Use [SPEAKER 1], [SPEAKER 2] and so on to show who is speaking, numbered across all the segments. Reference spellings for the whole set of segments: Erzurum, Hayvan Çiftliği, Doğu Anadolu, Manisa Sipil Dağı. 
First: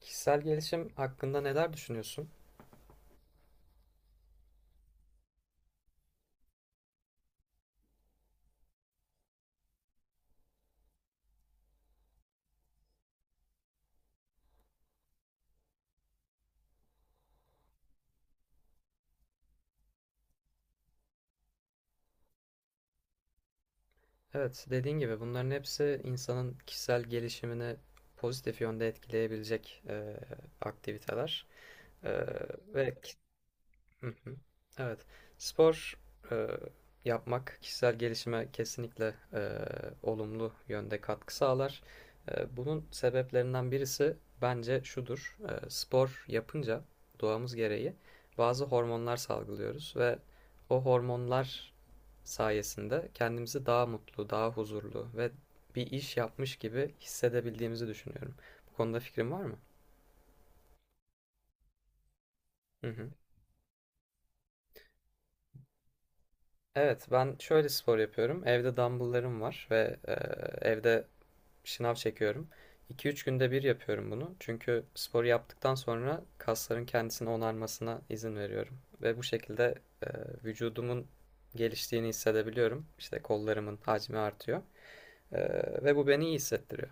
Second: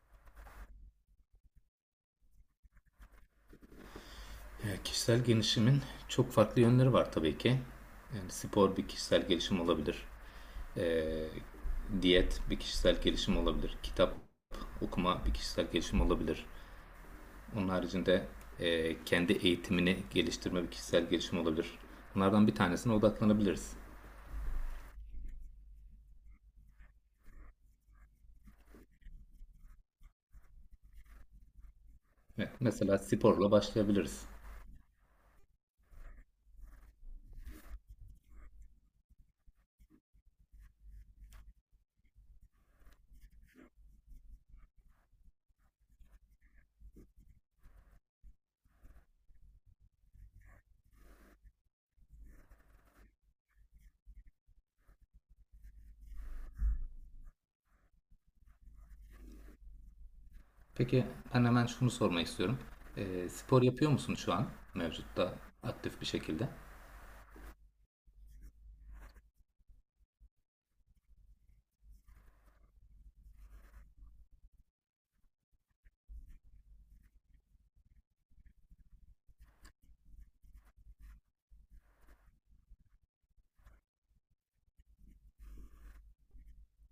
[SPEAKER 1] Kişisel gelişim hakkında neler düşünüyorsun?
[SPEAKER 2] Kişisel gelişimin çok farklı yönleri var tabii ki. Yani spor bir kişisel gelişim olabilir. Ee, diyet bir kişisel gelişim olabilir. Kitap okuma bir kişisel gelişim olabilir. Onun haricinde kendi eğitimini geliştirme bir kişisel gelişim olabilir. Bunlardan bir tanesine odaklanabiliriz.
[SPEAKER 1] Evet, dediğin gibi bunların hepsi insanın kişisel gelişimini pozitif yönde etkileyebilecek aktiviteler. E,
[SPEAKER 2] Evet,
[SPEAKER 1] ve
[SPEAKER 2] mesela sporla
[SPEAKER 1] Hı
[SPEAKER 2] başlayabiliriz.
[SPEAKER 1] hı. Evet, spor e, yapmak kişisel gelişime kesinlikle olumlu yönde katkı sağlar. Bunun sebeplerinden birisi bence şudur. Spor yapınca doğamız gereği bazı hormonlar salgılıyoruz ve o hormonlar sayesinde kendimizi daha mutlu, daha huzurlu ve bir iş yapmış gibi hissedebildiğimizi düşünüyorum. Bu konuda fikrin var mı?
[SPEAKER 2] Peki ben hemen şunu sormak istiyorum.
[SPEAKER 1] Hı hı.
[SPEAKER 2] Spor yapıyor musun şu an mevcutta aktif bir şekilde?
[SPEAKER 1] Evet, ben şöyle spor yapıyorum. Evde dumbbell'larım var ve evde şınav çekiyorum. 2 üç günde bir yapıyorum bunu. Çünkü sporu yaptıktan sonra kasların kendisini onarmasına izin veriyorum. Ve bu şekilde e, vücudumun geliştiğini hissedebiliyorum. İşte kollarımın hacmi artıyor. E, Ve bu beni iyi hissettiriyor.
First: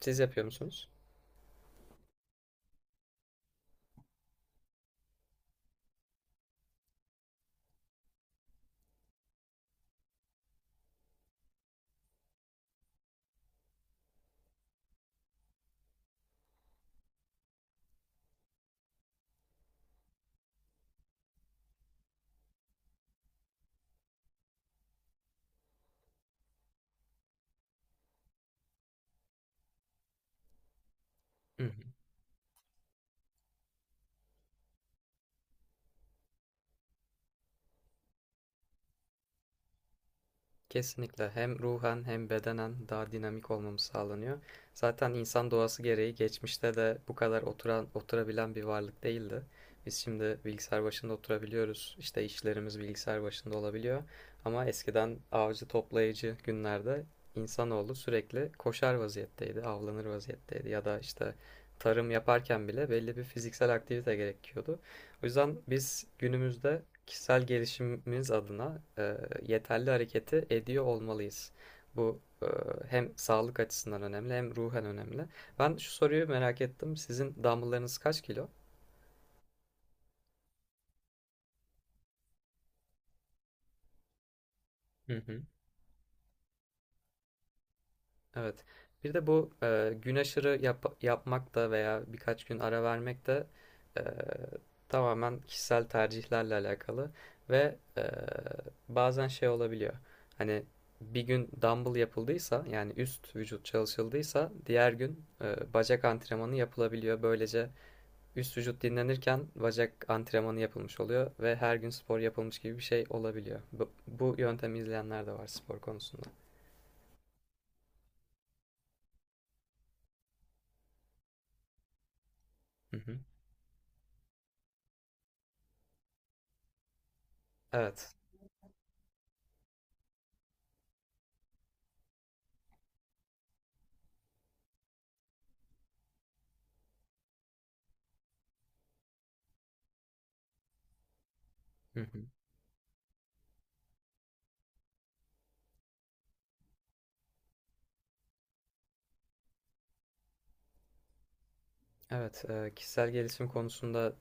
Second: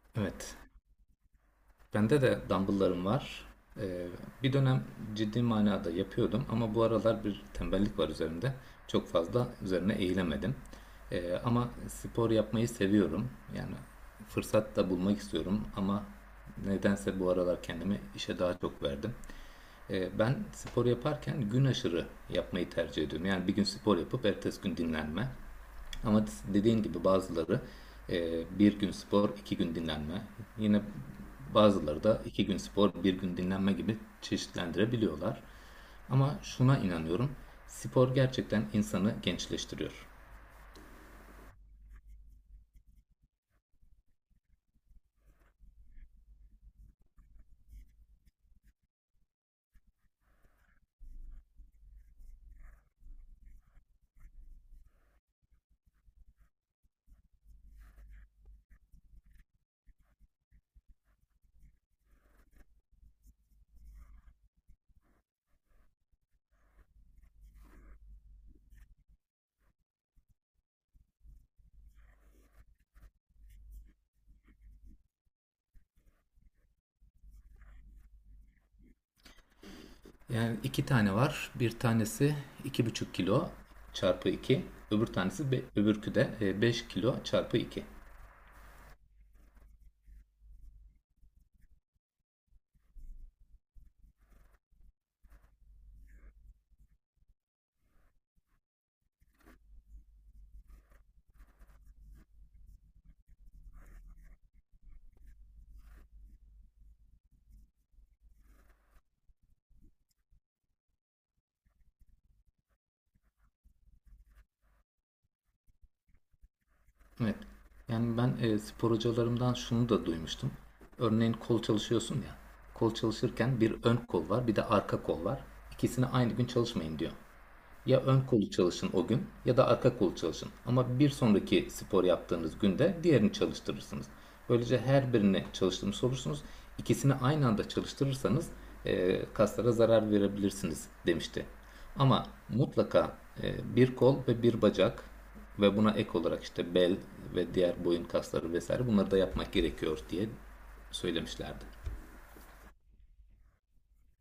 [SPEAKER 1] Siz yapıyor
[SPEAKER 2] Evet.
[SPEAKER 1] musunuz?
[SPEAKER 2] Bende de dumbbell'larım var. Ee, bir dönem ciddi manada yapıyordum ama bu aralar bir tembellik var üzerimde. Çok fazla üzerine eğilemedim. Ama spor yapmayı seviyorum. Yani fırsat da bulmak istiyorum ama nedense bu aralar kendimi işe daha çok verdim. Ben spor yaparken gün aşırı yapmayı tercih ediyorum. Yani bir gün spor yapıp ertesi gün dinlenme. Ama dediğin gibi bazıları bir gün spor, iki gün dinlenme. Yine bazıları da iki gün spor, bir gün dinlenme gibi çeşitlendirebiliyorlar. Ama şuna inanıyorum. Spor gerçekten insanı gençleştiriyor.
[SPEAKER 1] Kesinlikle hem ruhen hem bedenen daha dinamik olmamız sağlanıyor. Zaten insan doğası gereği geçmişte de bu kadar oturan oturabilen bir varlık değildi. Biz şimdi bilgisayar başında oturabiliyoruz. İşte işlerimiz bilgisayar başında olabiliyor. Ama eskiden avcı toplayıcı günlerde insanoğlu sürekli koşar vaziyetteydi, avlanır vaziyetteydi ya da işte tarım yaparken bile belli bir fiziksel aktivite gerekiyordu. O yüzden biz günümüzde kişisel gelişimimiz adına yeterli hareketi ediyor olmalıyız. Bu hem sağlık açısından önemli hem ruhen önemli. Ben şu soruyu merak ettim. Sizin dumbbell'larınız kaç kilo?
[SPEAKER 2] Yani iki tane var. Bir tanesi 2,5 kilo çarpı iki. Öbür
[SPEAKER 1] Hı hı.
[SPEAKER 2] tanesi öbürkü de 5 kilo çarpı iki.
[SPEAKER 1] Evet. Bir de bu gün aşırı yapmak da veya birkaç gün ara vermek de e, tamamen kişisel tercihlerle alakalı ve bazen şey olabiliyor. Hani bir gün dumbbell yapıldıysa yani üst vücut çalışıldıysa diğer gün bacak antrenmanı yapılabiliyor. Böylece üst vücut dinlenirken bacak antrenmanı yapılmış oluyor ve her gün spor yapılmış gibi bir şey olabiliyor. Bu yöntemi izleyenler de var spor konusunda.
[SPEAKER 2] Evet. Yani ben spor hocalarımdan şunu da duymuştum. Örneğin kol çalışıyorsun ya. Kol
[SPEAKER 1] Hı hı.
[SPEAKER 2] çalışırken bir ön kol var, bir de arka kol var. İkisini aynı gün çalışmayın diyor. Ya
[SPEAKER 1] Evet.
[SPEAKER 2] ön kolu çalışın o gün ya da arka kolu çalışın. Ama bir sonraki spor yaptığınız günde diğerini çalıştırırsınız. Böylece her birini çalıştırmış olursunuz. İkisini aynı anda çalıştırırsanız kaslara zarar verebilirsiniz demişti.
[SPEAKER 1] Hı hı.
[SPEAKER 2] Ama mutlaka bir kol ve bir bacak ve buna ek olarak işte bel ve diğer boyun kasları vesaire bunları da yapmak gerekiyor diye söylemişlerdi.
[SPEAKER 1] Evet, kişisel gelişim konusunda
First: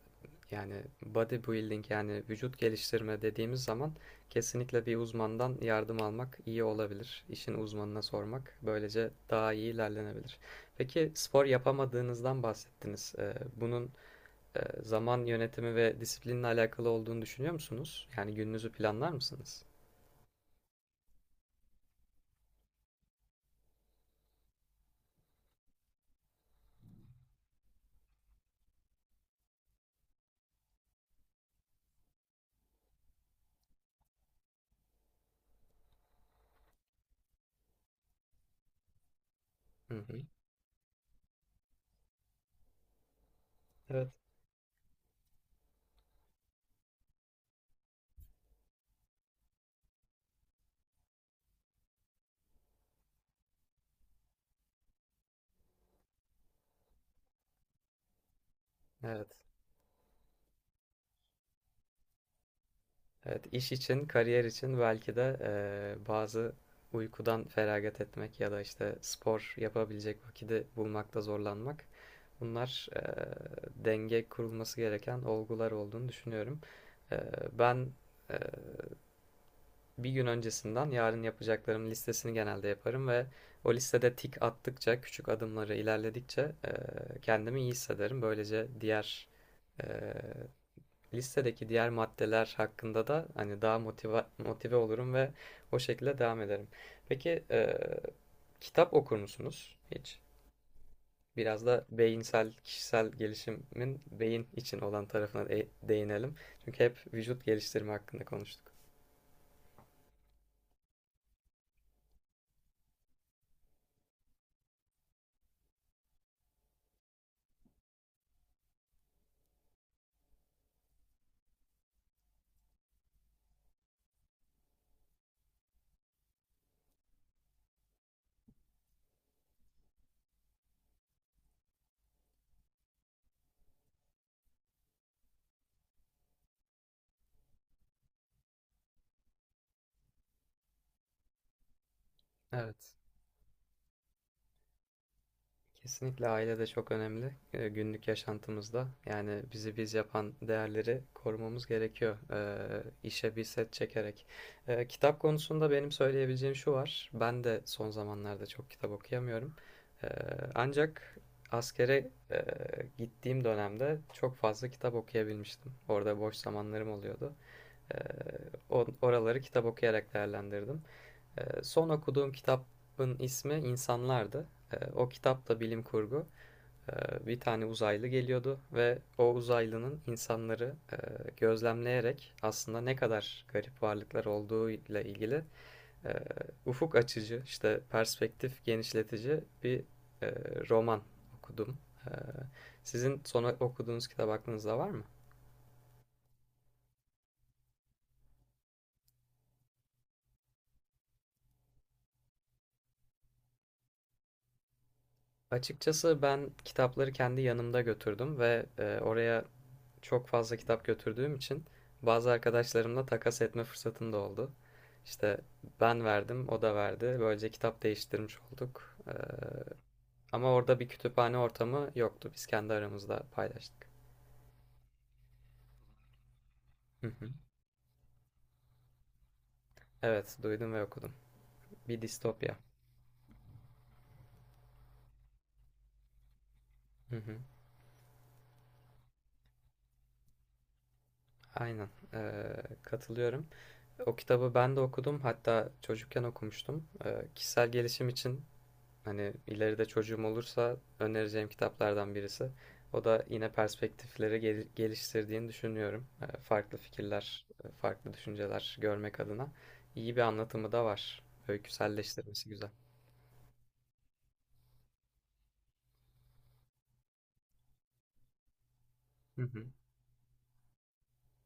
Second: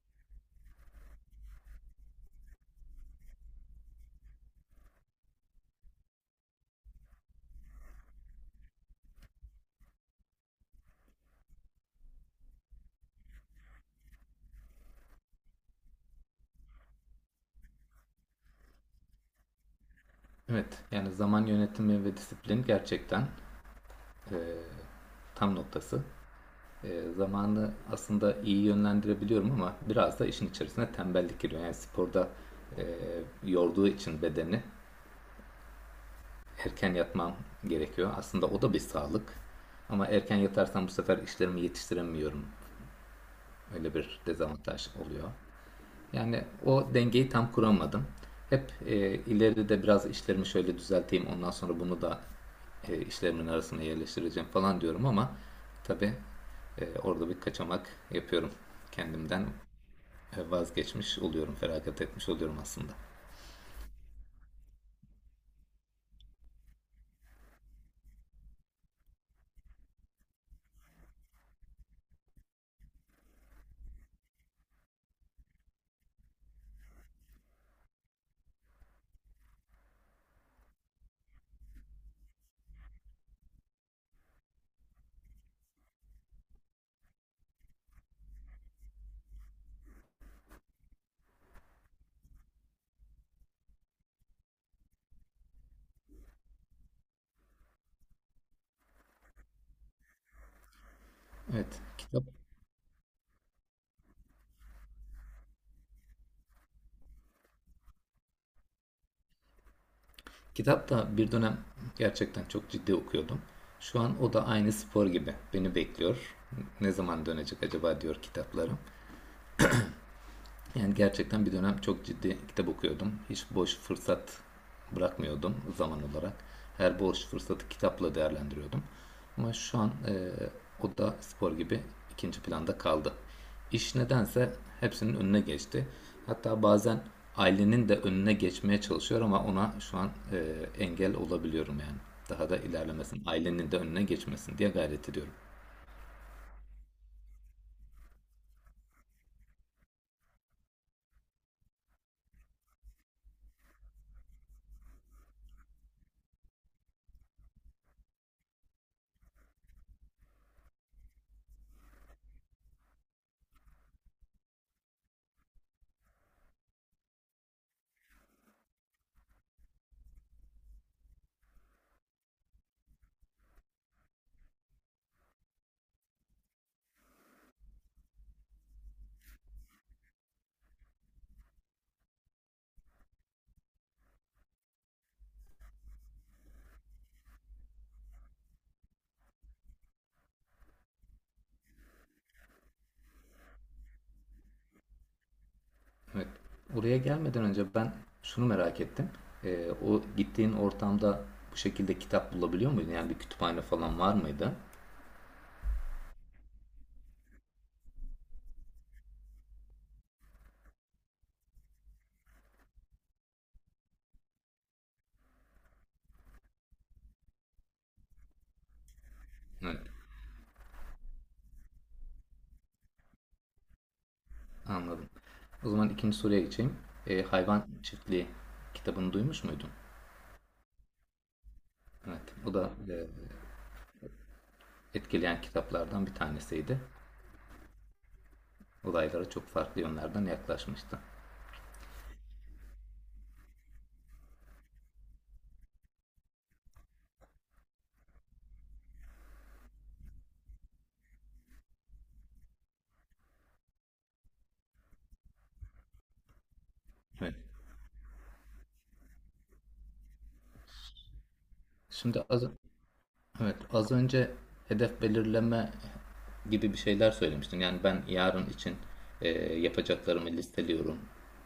[SPEAKER 1] yani bodybuilding yani vücut geliştirme dediğimiz zaman kesinlikle bir uzmandan yardım almak iyi olabilir. İşin uzmanına sormak böylece daha iyi ilerlenebilir. Peki spor yapamadığınızdan bahsettiniz. Bunun zaman yönetimi ve disiplinle alakalı olduğunu düşünüyor musunuz? Yani gününüzü planlar mısınız?
[SPEAKER 2] Evet yani zaman yönetimi ve disiplin gerçekten tam noktası. Zamanı aslında iyi yönlendirebiliyorum ama biraz da işin içerisine tembellik giriyor. Yani sporda e, yorduğu için bedeni erken yatmam gerekiyor. Aslında o da bir sağlık.
[SPEAKER 1] Hı
[SPEAKER 2] Ama
[SPEAKER 1] hı.
[SPEAKER 2] erken yatarsam bu sefer işlerimi yetiştiremiyorum. Öyle
[SPEAKER 1] Evet.
[SPEAKER 2] bir dezavantaj oluyor. Yani o dengeyi tam kuramadım. Hep ileride biraz işlerimi şöyle düzelteyim, ondan sonra bunu da işlerimin arasına yerleştireceğim falan diyorum ama tabii orada bir kaçamak yapıyorum.
[SPEAKER 1] Evet.
[SPEAKER 2] Kendimden vazgeçmiş oluyorum, feragat etmiş oluyorum aslında.
[SPEAKER 1] Evet, iş için, kariyer için belki de bazı uykudan feragat etmek ya da işte spor yapabilecek vakiti bulmakta zorlanmak. Bunlar denge kurulması gereken olgular olduğunu düşünüyorum. Eee, Ben eee, bir gün öncesinden yarın yapacaklarım listesini genelde yaparım ve o listede tik attıkça, küçük adımları ilerledikçe kendimi iyi hissederim. Böylece diğer eee, listedeki diğer maddeler hakkında da hani daha motive olurum ve o şekilde devam ederim. Peki kitap okur musunuz hiç? Biraz
[SPEAKER 2] Evet,
[SPEAKER 1] da
[SPEAKER 2] kitap
[SPEAKER 1] beyinsel, kişisel gelişimin beyin için olan tarafına değinelim. Çünkü hep vücut geliştirme hakkında konuştuk.
[SPEAKER 2] kitap da bir dönem gerçekten çok ciddi okuyordum. Şu an o da aynı spor gibi beni bekliyor. Ne zaman dönecek acaba diyor kitaplarım. Yani gerçekten bir dönem çok ciddi kitap okuyordum. Hiç boş fırsat bırakmıyordum zaman olarak. Her boş fırsatı kitapla değerlendiriyordum. Ama şu an o da spor gibi ikinci planda kaldı. İş nedense hepsinin önüne geçti. Hatta bazen ailenin de önüne geçmeye çalışıyor ama ona şu an engel olabiliyorum yani. Daha da
[SPEAKER 1] Evet.
[SPEAKER 2] ilerlemesin, ailenin de önüne geçmesin diye gayret ediyorum.
[SPEAKER 1] Kesinlikle aile de çok önemli günlük yaşantımızda. Yani bizi biz yapan değerleri korumamız gerekiyor işe bir set çekerek. Kitap konusunda benim söyleyebileceğim şu var. Ben de son zamanlarda çok kitap okuyamıyorum. E, Ancak askere gittiğim dönemde çok fazla kitap okuyabilmiştim. Orada boş zamanlarım oluyordu. E, Oraları kitap okuyarak değerlendirdim. Son okuduğum kitabın ismi İnsanlardı. O kitap da bilim kurgu. Bir tane uzaylı geliyordu ve o uzaylının insanları gözlemleyerek aslında ne kadar garip varlıklar olduğuyla ilgili e, ufuk açıcı, işte perspektif genişletici bir e, roman okudum. Ee, Sizin son okuduğunuz kitap aklınızda var mı?
[SPEAKER 2] Evet. Buraya gelmeden önce ben şunu merak ettim. O gittiğin ortamda bu şekilde kitap bulabiliyor muydun? Yani bir kütüphane falan var mıydı?
[SPEAKER 1] Açıkçası ben kitapları kendi yanımda götürdüm ve oraya çok fazla kitap götürdüğüm için bazı arkadaşlarımla takas etme fırsatım da oldu. İşte ben verdim, o da verdi. Böylece kitap değiştirmiş olduk.
[SPEAKER 2] Evet.
[SPEAKER 1] Ama orada bir kütüphane ortamı yoktu. Biz kendi aramızda paylaştık.
[SPEAKER 2] Anladım. O zaman ikinci soruya geçeyim.
[SPEAKER 1] Hı hı.
[SPEAKER 2] Hayvan Çiftliği kitabını duymuş muydun?
[SPEAKER 1] Evet, duydum ve okudum. Bir
[SPEAKER 2] Evet. O
[SPEAKER 1] distopya.
[SPEAKER 2] da etkileyen kitaplardan bir tanesiydi.
[SPEAKER 1] Hı hı.
[SPEAKER 2] Olaylara çok farklı yönlerden yaklaşmıştı.
[SPEAKER 1] Aynen. Katılıyorum. O kitabı ben de okudum. Hatta çocukken okumuştum. Kişisel gelişim için hani ileride çocuğum olursa önereceğim kitaplardan birisi. O da yine perspektifleri geliştirdiğini düşünüyorum. Farklı
[SPEAKER 2] Evet.
[SPEAKER 1] fikirler, farklı düşünceler görmek adına iyi bir anlatımı da var.
[SPEAKER 2] Şimdi az,
[SPEAKER 1] Öyküselleştirmesi güzel.
[SPEAKER 2] Evet, az önce hedef belirleme gibi bir şeyler söylemiştin. Yani ben yarın için e,
[SPEAKER 1] Hı hı.
[SPEAKER 2] yapacaklarımı listeliyorum.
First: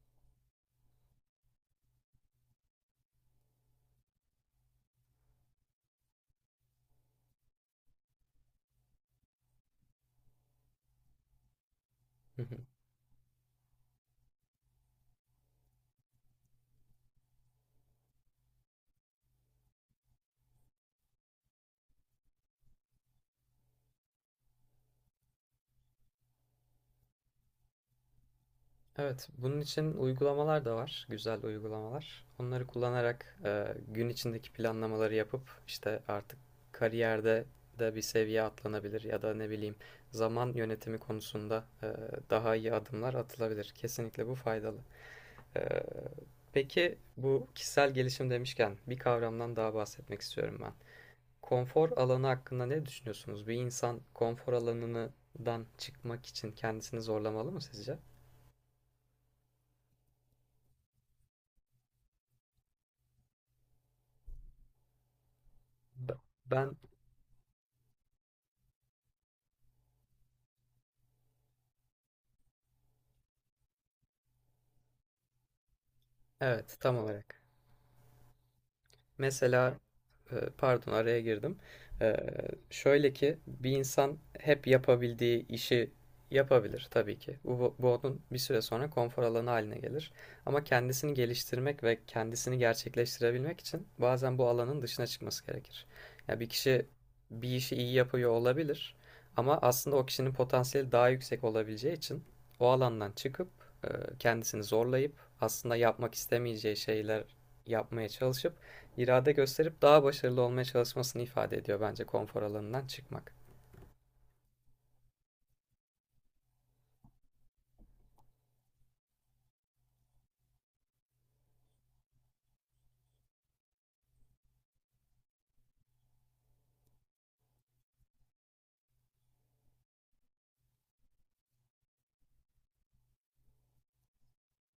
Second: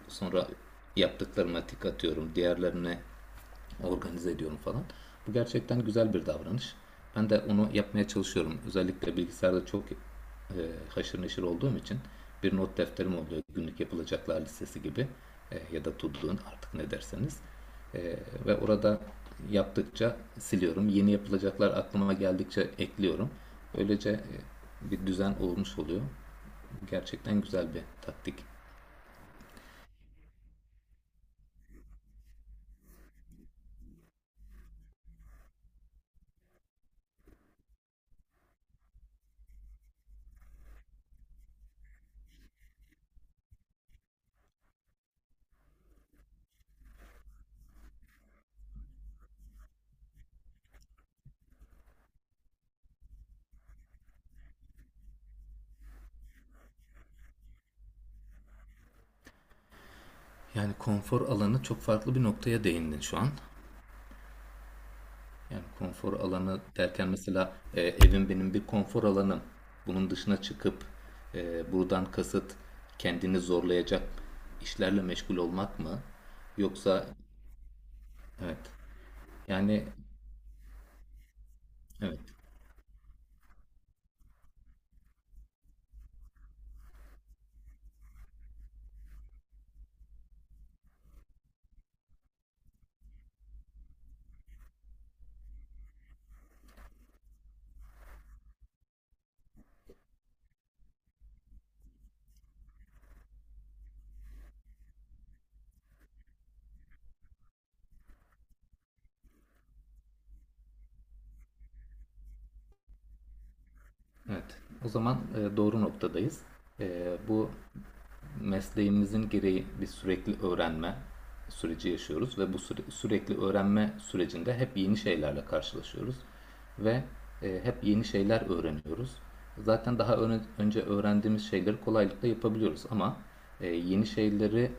[SPEAKER 2] Sonra yaptıklarıma tik atıyorum. Diğerlerini organize ediyorum falan. Bu gerçekten güzel bir davranış. Ben de onu yapmaya çalışıyorum. Özellikle bilgisayarda çok e, haşır neşir olduğum için
[SPEAKER 1] Hı
[SPEAKER 2] bir
[SPEAKER 1] hı.
[SPEAKER 2] not defterim oluyor. Günlük yapılacaklar listesi gibi ya da to do'nun artık ne derseniz. E, ve orada yaptıkça siliyorum. Yeni yapılacaklar aklıma geldikçe ekliyorum. Böylece bir düzen olmuş oluyor. Gerçekten güzel bir taktik.
[SPEAKER 1] Evet, bunun için uygulamalar da var, güzel uygulamalar. Onları kullanarak gün içindeki planlamaları yapıp işte artık kariyerde de bir seviye atlanabilir ya da ne bileyim zaman yönetimi konusunda daha iyi adımlar atılabilir. Kesinlikle bu faydalı. E, peki bu kişisel gelişim demişken bir kavramdan daha bahsetmek istiyorum ben. Konfor alanı hakkında ne düşünüyorsunuz? Bir insan konfor alanından çıkmak için kendisini zorlamalı mı sizce?
[SPEAKER 2] Yani konfor alanı çok farklı bir noktaya değindin şu an. Yani konfor
[SPEAKER 1] Be-
[SPEAKER 2] alanı
[SPEAKER 1] Ben
[SPEAKER 2] derken mesela evim benim bir konfor alanım. Bunun dışına çıkıp buradan kasıt kendini zorlayacak işlerle meşgul olmak mı?
[SPEAKER 1] Evet, tam
[SPEAKER 2] Yoksa
[SPEAKER 1] olarak.
[SPEAKER 2] evet
[SPEAKER 1] Mesela
[SPEAKER 2] yani
[SPEAKER 1] Pardon araya girdim. Ee,
[SPEAKER 2] evet.
[SPEAKER 1] Şöyle ki bir insan hep yapabildiği işi yapabilir tabii ki. Bu onun bir süre sonra konfor alanı haline gelir. Ama kendisini geliştirmek ve kendisini gerçekleştirebilmek için bazen bu alanın dışına çıkması gerekir. Ya bir kişi bir işi iyi yapıyor olabilir ama aslında o kişinin potansiyeli daha yüksek olabileceği için o alandan çıkıp e, kendisini zorlayıp aslında yapmak istemeyeceği şeyler yapmaya çalışıp irade gösterip daha başarılı olmaya çalışmasını ifade ediyor bence konfor alanından çıkmak.
[SPEAKER 2] Evet. O zaman doğru noktadayız. Bu mesleğimizin gereği bir sürekli öğrenme süreci yaşıyoruz ve bu sürekli öğrenme sürecinde hep yeni şeylerle karşılaşıyoruz ve hep yeni şeyler öğreniyoruz. Zaten daha önce öğrendiğimiz şeyleri kolaylıkla yapabiliyoruz ama yeni şeyleri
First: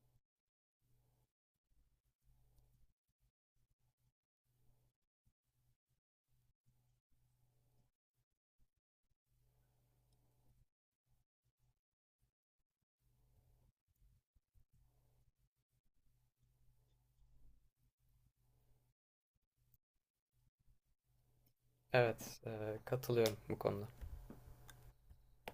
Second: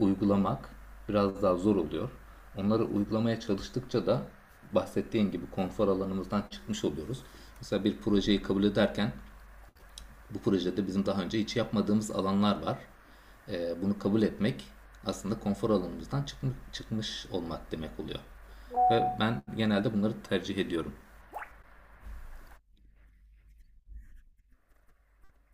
[SPEAKER 2] uygulamak biraz daha zor oluyor. Onları uygulamaya çalıştıkça da bahsettiğim gibi konfor alanımızdan çıkmış oluyoruz. Mesela bir projeyi kabul ederken bu projede bizim daha önce hiç yapmadığımız alanlar var. Bunu kabul etmek aslında konfor alanımızdan çıkmış olmak demek oluyor. Ve ben genelde bunları tercih ediyorum.
[SPEAKER 1] Evet, katılıyorum bu konuda.